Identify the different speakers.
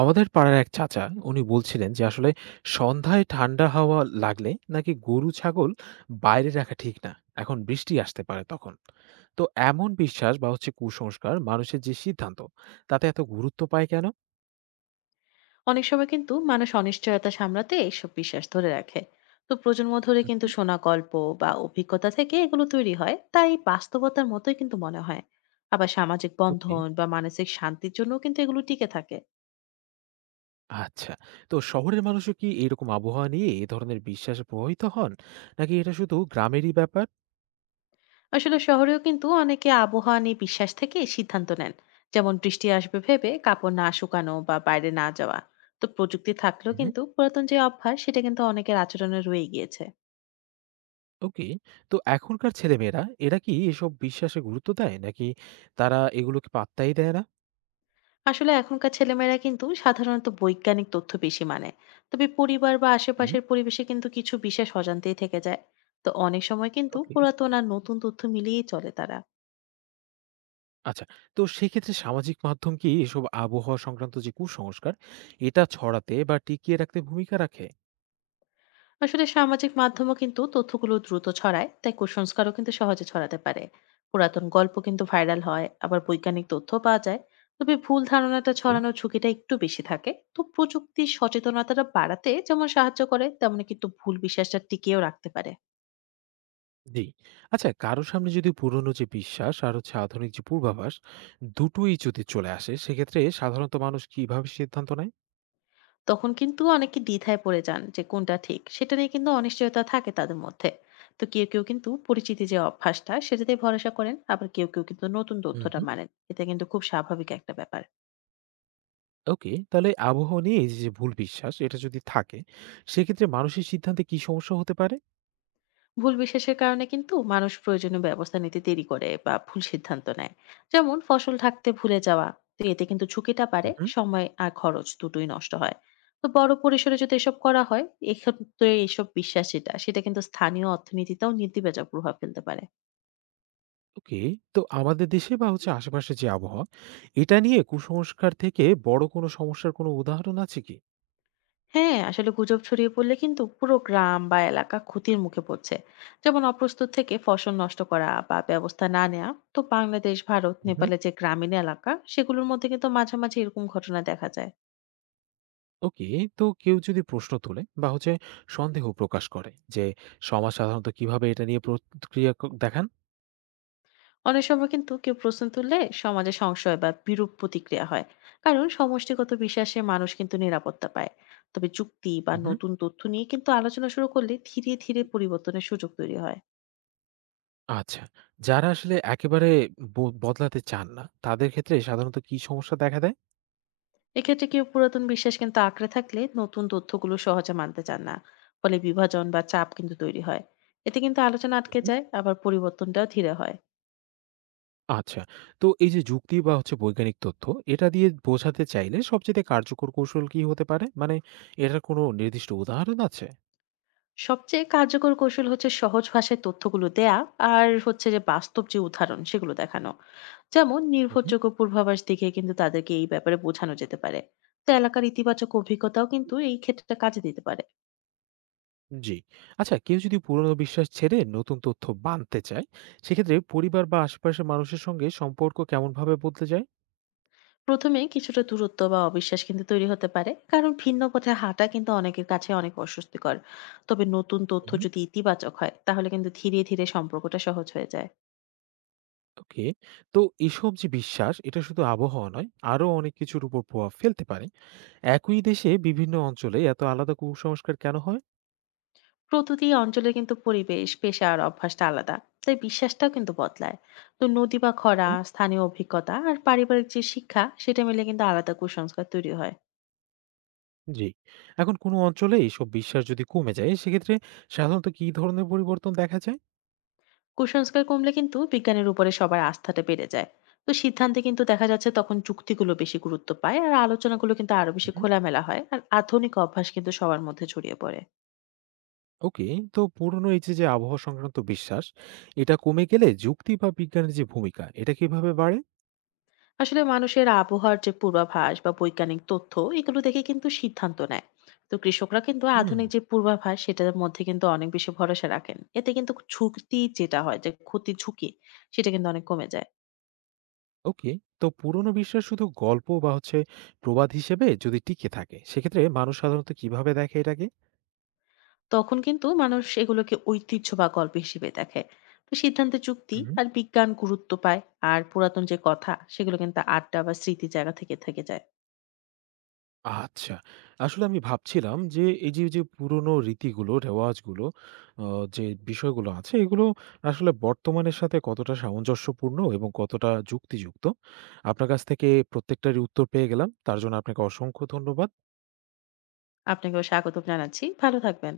Speaker 1: আমাদের পাড়ার এক চাচা উনি বলছিলেন যে আসলে সন্ধ্যায় ঠান্ডা হাওয়া লাগলে নাকি গরু ছাগল বাইরে রাখা ঠিক না, এখন বৃষ্টি আসতে পারে তখন। তো এমন বিশ্বাস বা হচ্ছে কুসংস্কার মানুষের যে সিদ্ধান্ত, তাতে এত গুরুত্ব পায় কেন?
Speaker 2: অনেক সময় কিন্তু মানুষ অনিশ্চয়তা সামলাতে এইসব বিশ্বাস ধরে রাখে। তো প্রজন্ম ধরে কিন্তু
Speaker 1: হুম।
Speaker 2: শোনা গল্প বা অভিজ্ঞতা থেকে এগুলো তৈরি হয়, তাই বাস্তবতার মতোই কিন্তু মনে হয়। আবার সামাজিক
Speaker 1: ওকে।
Speaker 2: বন্ধন বা মানসিক শান্তির জন্য কিন্তু এগুলো টিকে থাকে।
Speaker 1: আচ্ছা, তো শহরের মানুষও কি এরকম আবহাওয়া নিয়ে এ ধরনের বিশ্বাসে প্রভাবিত হন, নাকি এটা শুধু গ্রামেরই ব্যাপার?
Speaker 2: আসলে শহরেও কিন্তু অনেকে আবহাওয়া নিয়ে বিশ্বাস থেকে সিদ্ধান্ত নেন, যেমন বৃষ্টি আসবে ভেবে কাপড় না শুকানো বা বাইরে না যাওয়া। তো প্রযুক্তি থাকলেও
Speaker 1: হুম।
Speaker 2: কিন্তু পুরাতন যে অভ্যাস সেটা কিন্তু অনেকের আচরণে রয়ে গিয়েছে।
Speaker 1: ওকে। তো এখনকার ছেলেমেয়েরা এরা কি এসব বিশ্বাসে গুরুত্ব দেয়, নাকি তারা এগুলোকে পাত্তাই দেয় না?
Speaker 2: আসলে এখনকার ছেলেমেয়েরা কিন্তু সাধারণত বৈজ্ঞানিক তথ্য বেশি মানে, তবে পরিবার বা
Speaker 1: হুম।
Speaker 2: আশেপাশের পরিবেশে কিন্তু কিছু বিশেষ অজান্তেই থেকে যায়। তো অনেক সময় কিন্তু
Speaker 1: ওকে।
Speaker 2: পুরাতন আর নতুন তথ্য মিলিয়েই চলে তারা।
Speaker 1: আচ্ছা। তো সেক্ষেত্রে সামাজিক মাধ্যম কি এসব আবহাওয়া সংক্রান্ত যে কুসংস্কার, এটা ছড়াতে বা টিকিয়ে রাখতে ভূমিকা রাখে?
Speaker 2: আসলে সামাজিক মাধ্যমও কিন্তু তথ্যগুলো দ্রুত ছড়ায়, তাই কুসংস্কারও কিন্তু সহজে ছড়াতে পারে। পুরাতন গল্প কিন্তু ভাইরাল হয়, আবার বৈজ্ঞানিক তথ্য পাওয়া যায়। তবে ভুল ধারণাটা
Speaker 1: ওকে।
Speaker 2: ছড়ানোর ঝুঁকিটা একটু বেশি থাকে। তো প্রযুক্তির সচেতনতাটা বাড়াতে যেমন সাহায্য করে, তেমন কিন্তু ভুল বিশ্বাসটা টিকিয়েও রাখতে পারে।
Speaker 1: জি। আচ্ছা, কারো সামনে যদি পুরনো যে বিশ্বাস আর হচ্ছে আধুনিক যে পূর্বাভাস, দুটোই যদি চলে আসে, সেক্ষেত্রে সাধারণত মানুষ কিভাবে সিদ্ধান্ত নেয়?
Speaker 2: তখন কিন্তু অনেকে দ্বিধায় পড়ে যান যে কোনটা ঠিক, সেটা নিয়ে কিন্তু অনিশ্চয়তা থাকে তাদের মধ্যে। তো কেউ কেউ কিন্তু পরিচিতি যে অভ্যাসটা সেটাতেই ভরসা করেন, আবার কেউ কেউ কিন্তু নতুন
Speaker 1: হুম,
Speaker 2: তথ্যটা
Speaker 1: হুম।
Speaker 2: মানেন। এটা কিন্তু খুব স্বাভাবিক একটা ব্যাপার।
Speaker 1: ওকে। তাহলে আবহাওয়া নিয়ে এই যে, যে ভুল বিশ্বাস এটা যদি থাকে, সেক্ষেত্রে মানুষের সিদ্ধান্তে কি সমস্যা হতে পারে?
Speaker 2: ভুল বিশ্বাসের কারণে কিন্তু মানুষ প্রয়োজনীয় ব্যবস্থা নিতে দেরি করে বা ভুল সিদ্ধান্ত নেয়, যেমন ফসল ঢাকতে ভুলে যাওয়া। তো এতে কিন্তু ঝুঁকিটা বাড়ে, সময় আর খরচ দুটোই নষ্ট হয়। তো বড় পরিসরে যদি এসব করা হয়, এক্ষেত্রে এইসব বিশ্বাস সেটা সেটা কিন্তু স্থানীয় অর্থনীতিতেও নেতিবাচক প্রভাব ফেলতে পারে।
Speaker 1: ওকে। তো আমাদের দেশে বা হচ্ছে আশেপাশে যে আবহাওয়া, এটা নিয়ে কুসংস্কার থেকে বড় কোনো সমস্যার কোনো উদাহরণ আছে কি?
Speaker 2: হ্যাঁ, আসলে গুজব ছড়িয়ে পড়লে কিন্তু পুরো গ্রাম বা এলাকা ক্ষতির মুখে পড়ছে, যেমন অপ্রস্তুত থেকে ফসল নষ্ট করা বা ব্যবস্থা না নেওয়া। তো বাংলাদেশ, ভারত,
Speaker 1: উহু।
Speaker 2: নেপালের যে গ্রামীণ এলাকা সেগুলোর মধ্যে কিন্তু মাঝামাঝি এরকম ঘটনা দেখা যায়।
Speaker 1: ওকে। তো কেউ যদি প্রশ্ন তোলে বা হচ্ছে সন্দেহ প্রকাশ করে যে, সমাজ সাধারণত কিভাবে এটা নিয়ে প্রতিক্রিয়া ক দেখান?
Speaker 2: অনেক সময় কিন্তু কেউ প্রশ্ন তুললে সমাজে সংশয় বা বিরূপ প্রতিক্রিয়া হয়, কারণ সমষ্টিগত বিশ্বাসে মানুষ কিন্তু নিরাপত্তা পায়। তবে যুক্তি বা
Speaker 1: উহু।
Speaker 2: নতুন তথ্য নিয়ে কিন্তু আলোচনা শুরু করলে ধীরে ধীরে পরিবর্তনের সুযোগ তৈরি হয়।
Speaker 1: আচ্ছা। যারা আসলে একেবারে ব বদলাতে চান না, তাদের ক্ষেত্রে সাধারণত কি সমস্যা দেখা দেয়?
Speaker 2: এক্ষেত্রে কেউ পুরাতন বিশ্বাস কিন্তু আঁকড়ে থাকলে নতুন তথ্যগুলো সহজে মানতে চান না, ফলে বিভাজন বা চাপ কিন্তু তৈরি হয়। এতে কিন্তু আলোচনা আটকে যায়, আবার পরিবর্তনটাও ধীরে হয়।
Speaker 1: আচ্ছা। তো এই যে যুক্তি বা হচ্ছে বৈজ্ঞানিক তথ্য, এটা দিয়ে বোঝাতে চাইলে সবচাইতে কার্যকর কৌশল কি হতে পারে? মানে এটার কোনো নির্দিষ্ট উদাহরণ আছে?
Speaker 2: সবচেয়ে কার্যকর কৌশল হচ্ছে সহজ ভাষায় তথ্যগুলো দেয়া, আর হচ্ছে যে বাস্তব যে উদাহরণ সেগুলো দেখানো, যেমন
Speaker 1: হুম।
Speaker 2: নির্ভরযোগ্য পূর্বাভাস দেখে কিন্তু তাদেরকে এই ব্যাপারে বোঝানো যেতে পারে। তো এলাকার ইতিবাচক অভিজ্ঞতাও কিন্তু এই ক্ষেত্রে কাজে দিতে পারে।
Speaker 1: জি। আচ্ছা, কেউ যদি পুরনো বিশ্বাস ছেড়ে নতুন তথ্য বানতে চায়, সেক্ষেত্রে পরিবার বা আশেপাশের মানুষের সঙ্গে সম্পর্ক কেমনভাবে বদলে যায়?
Speaker 2: প্রথমে কিছুটা দূরত্ব বা অবিশ্বাস কিন্তু তৈরি হতে পারে, কারণ ভিন্ন পথে হাঁটা কিন্তু অনেকের কাছে অনেক অস্বস্তিকর। তবে নতুন তথ্য
Speaker 1: হুম।
Speaker 2: যদি ইতিবাচক হয়, তাহলে কিন্তু ধীরে ধীরে সম্পর্কটা সহজ হয়ে যায়।
Speaker 1: ওকে। তো এসব যে বিশ্বাস, এটা শুধু আবহাওয়া নয়, আরো অনেক কিছুর উপর প্রভাব ফেলতে পারে। একই দেশে বিভিন্ন অঞ্চলে এত আলাদা কুসংস্কার কেন
Speaker 2: প্রতিটি অঞ্চলে কিন্তু পরিবেশ, পেশা আর অভ্যাসটা আলাদা, তাই বিশ্বাসটাও কিন্তু বদলায়। তো নদী বা খরা,
Speaker 1: হয়?
Speaker 2: স্থানীয় অভিজ্ঞতা আর পারিবারিক যে শিক্ষা সেটা মিলে কিন্তু আলাদা কুসংস্কার তৈরি হয়।
Speaker 1: জি। এখন কোনো অঞ্চলে এইসব বিশ্বাস যদি কমে যায়, সেক্ষেত্রে সাধারণত কি ধরনের পরিবর্তন দেখা যায়?
Speaker 2: কুসংস্কার কমলে কিন্তু বিজ্ঞানের উপরে সবার আস্থাটা বেড়ে যায়। তো সিদ্ধান্তে কিন্তু দেখা যাচ্ছে তখন যুক্তিগুলো বেশি গুরুত্ব পায়, আর আলোচনাগুলো কিন্তু আরো বেশি
Speaker 1: উহুম।
Speaker 2: খোলামেলা হয়, আর আধুনিক অভ্যাস কিন্তু সবার মধ্যে ছড়িয়ে পড়ে।
Speaker 1: ওকে, তো পুরনো এই যে, যে আবহাওয়া সংক্রান্ত বিশ্বাস, এটা কমে গেলে যুক্তি বা বিজ্ঞানের যে ভূমিকা, এটা কিভাবে বাড়ে?
Speaker 2: আসলে মানুষের আবহাওয়ার যে পূর্বাভাস বা বৈজ্ঞানিক তথ্য, এগুলো দেখে কিন্তু সিদ্ধান্ত নেয়। তো কৃষকরা কিন্তু
Speaker 1: হুম।
Speaker 2: আধুনিক যে পূর্বাভাস সেটার মধ্যে কিন্তু অনেক বেশি ভরসা রাখেন, এতে কিন্তু ঝুঁকি যেটা হয়, যে ক্ষতি ঝুঁকি সেটা কিন্তু অনেক কমে যায়।
Speaker 1: ওকে, তো পুরনো বিশ্বাস শুধু গল্প বা হচ্ছে প্রবাদ হিসেবে যদি টিকে থাকে, সেক্ষেত্রে মানুষ সাধারণত কিভাবে দেখে এটাকে?
Speaker 2: তখন কিন্তু মানুষ এগুলোকে ঐতিহ্য বা গল্প হিসেবে দেখে, তো সিদ্ধান্তে যুক্তি
Speaker 1: হুম।
Speaker 2: আর বিজ্ঞান গুরুত্ব পায়। আর পুরাতন যে কথা সেগুলো কিন্তু আড্ডা বা স্মৃতি জায়গা থেকে থেকে যায়।
Speaker 1: আচ্ছা। আসলে আমি ভাবছিলাম যে এই যে, যে পুরনো রীতিগুলো, রেওয়াজগুলো, অ যে বিষয়গুলো আছে, এগুলো আসলে বর্তমানের সাথে কতটা সামঞ্জস্যপূর্ণ এবং কতটা যুক্তিযুক্ত। আপনার কাছ থেকে প্রত্যেকটারই উত্তর পেয়ে গেলাম। তার জন্য আপনাকে অসংখ্য ধন্যবাদ।
Speaker 2: আপনাকেও স্বাগত জানাচ্ছি, ভালো থাকবেন।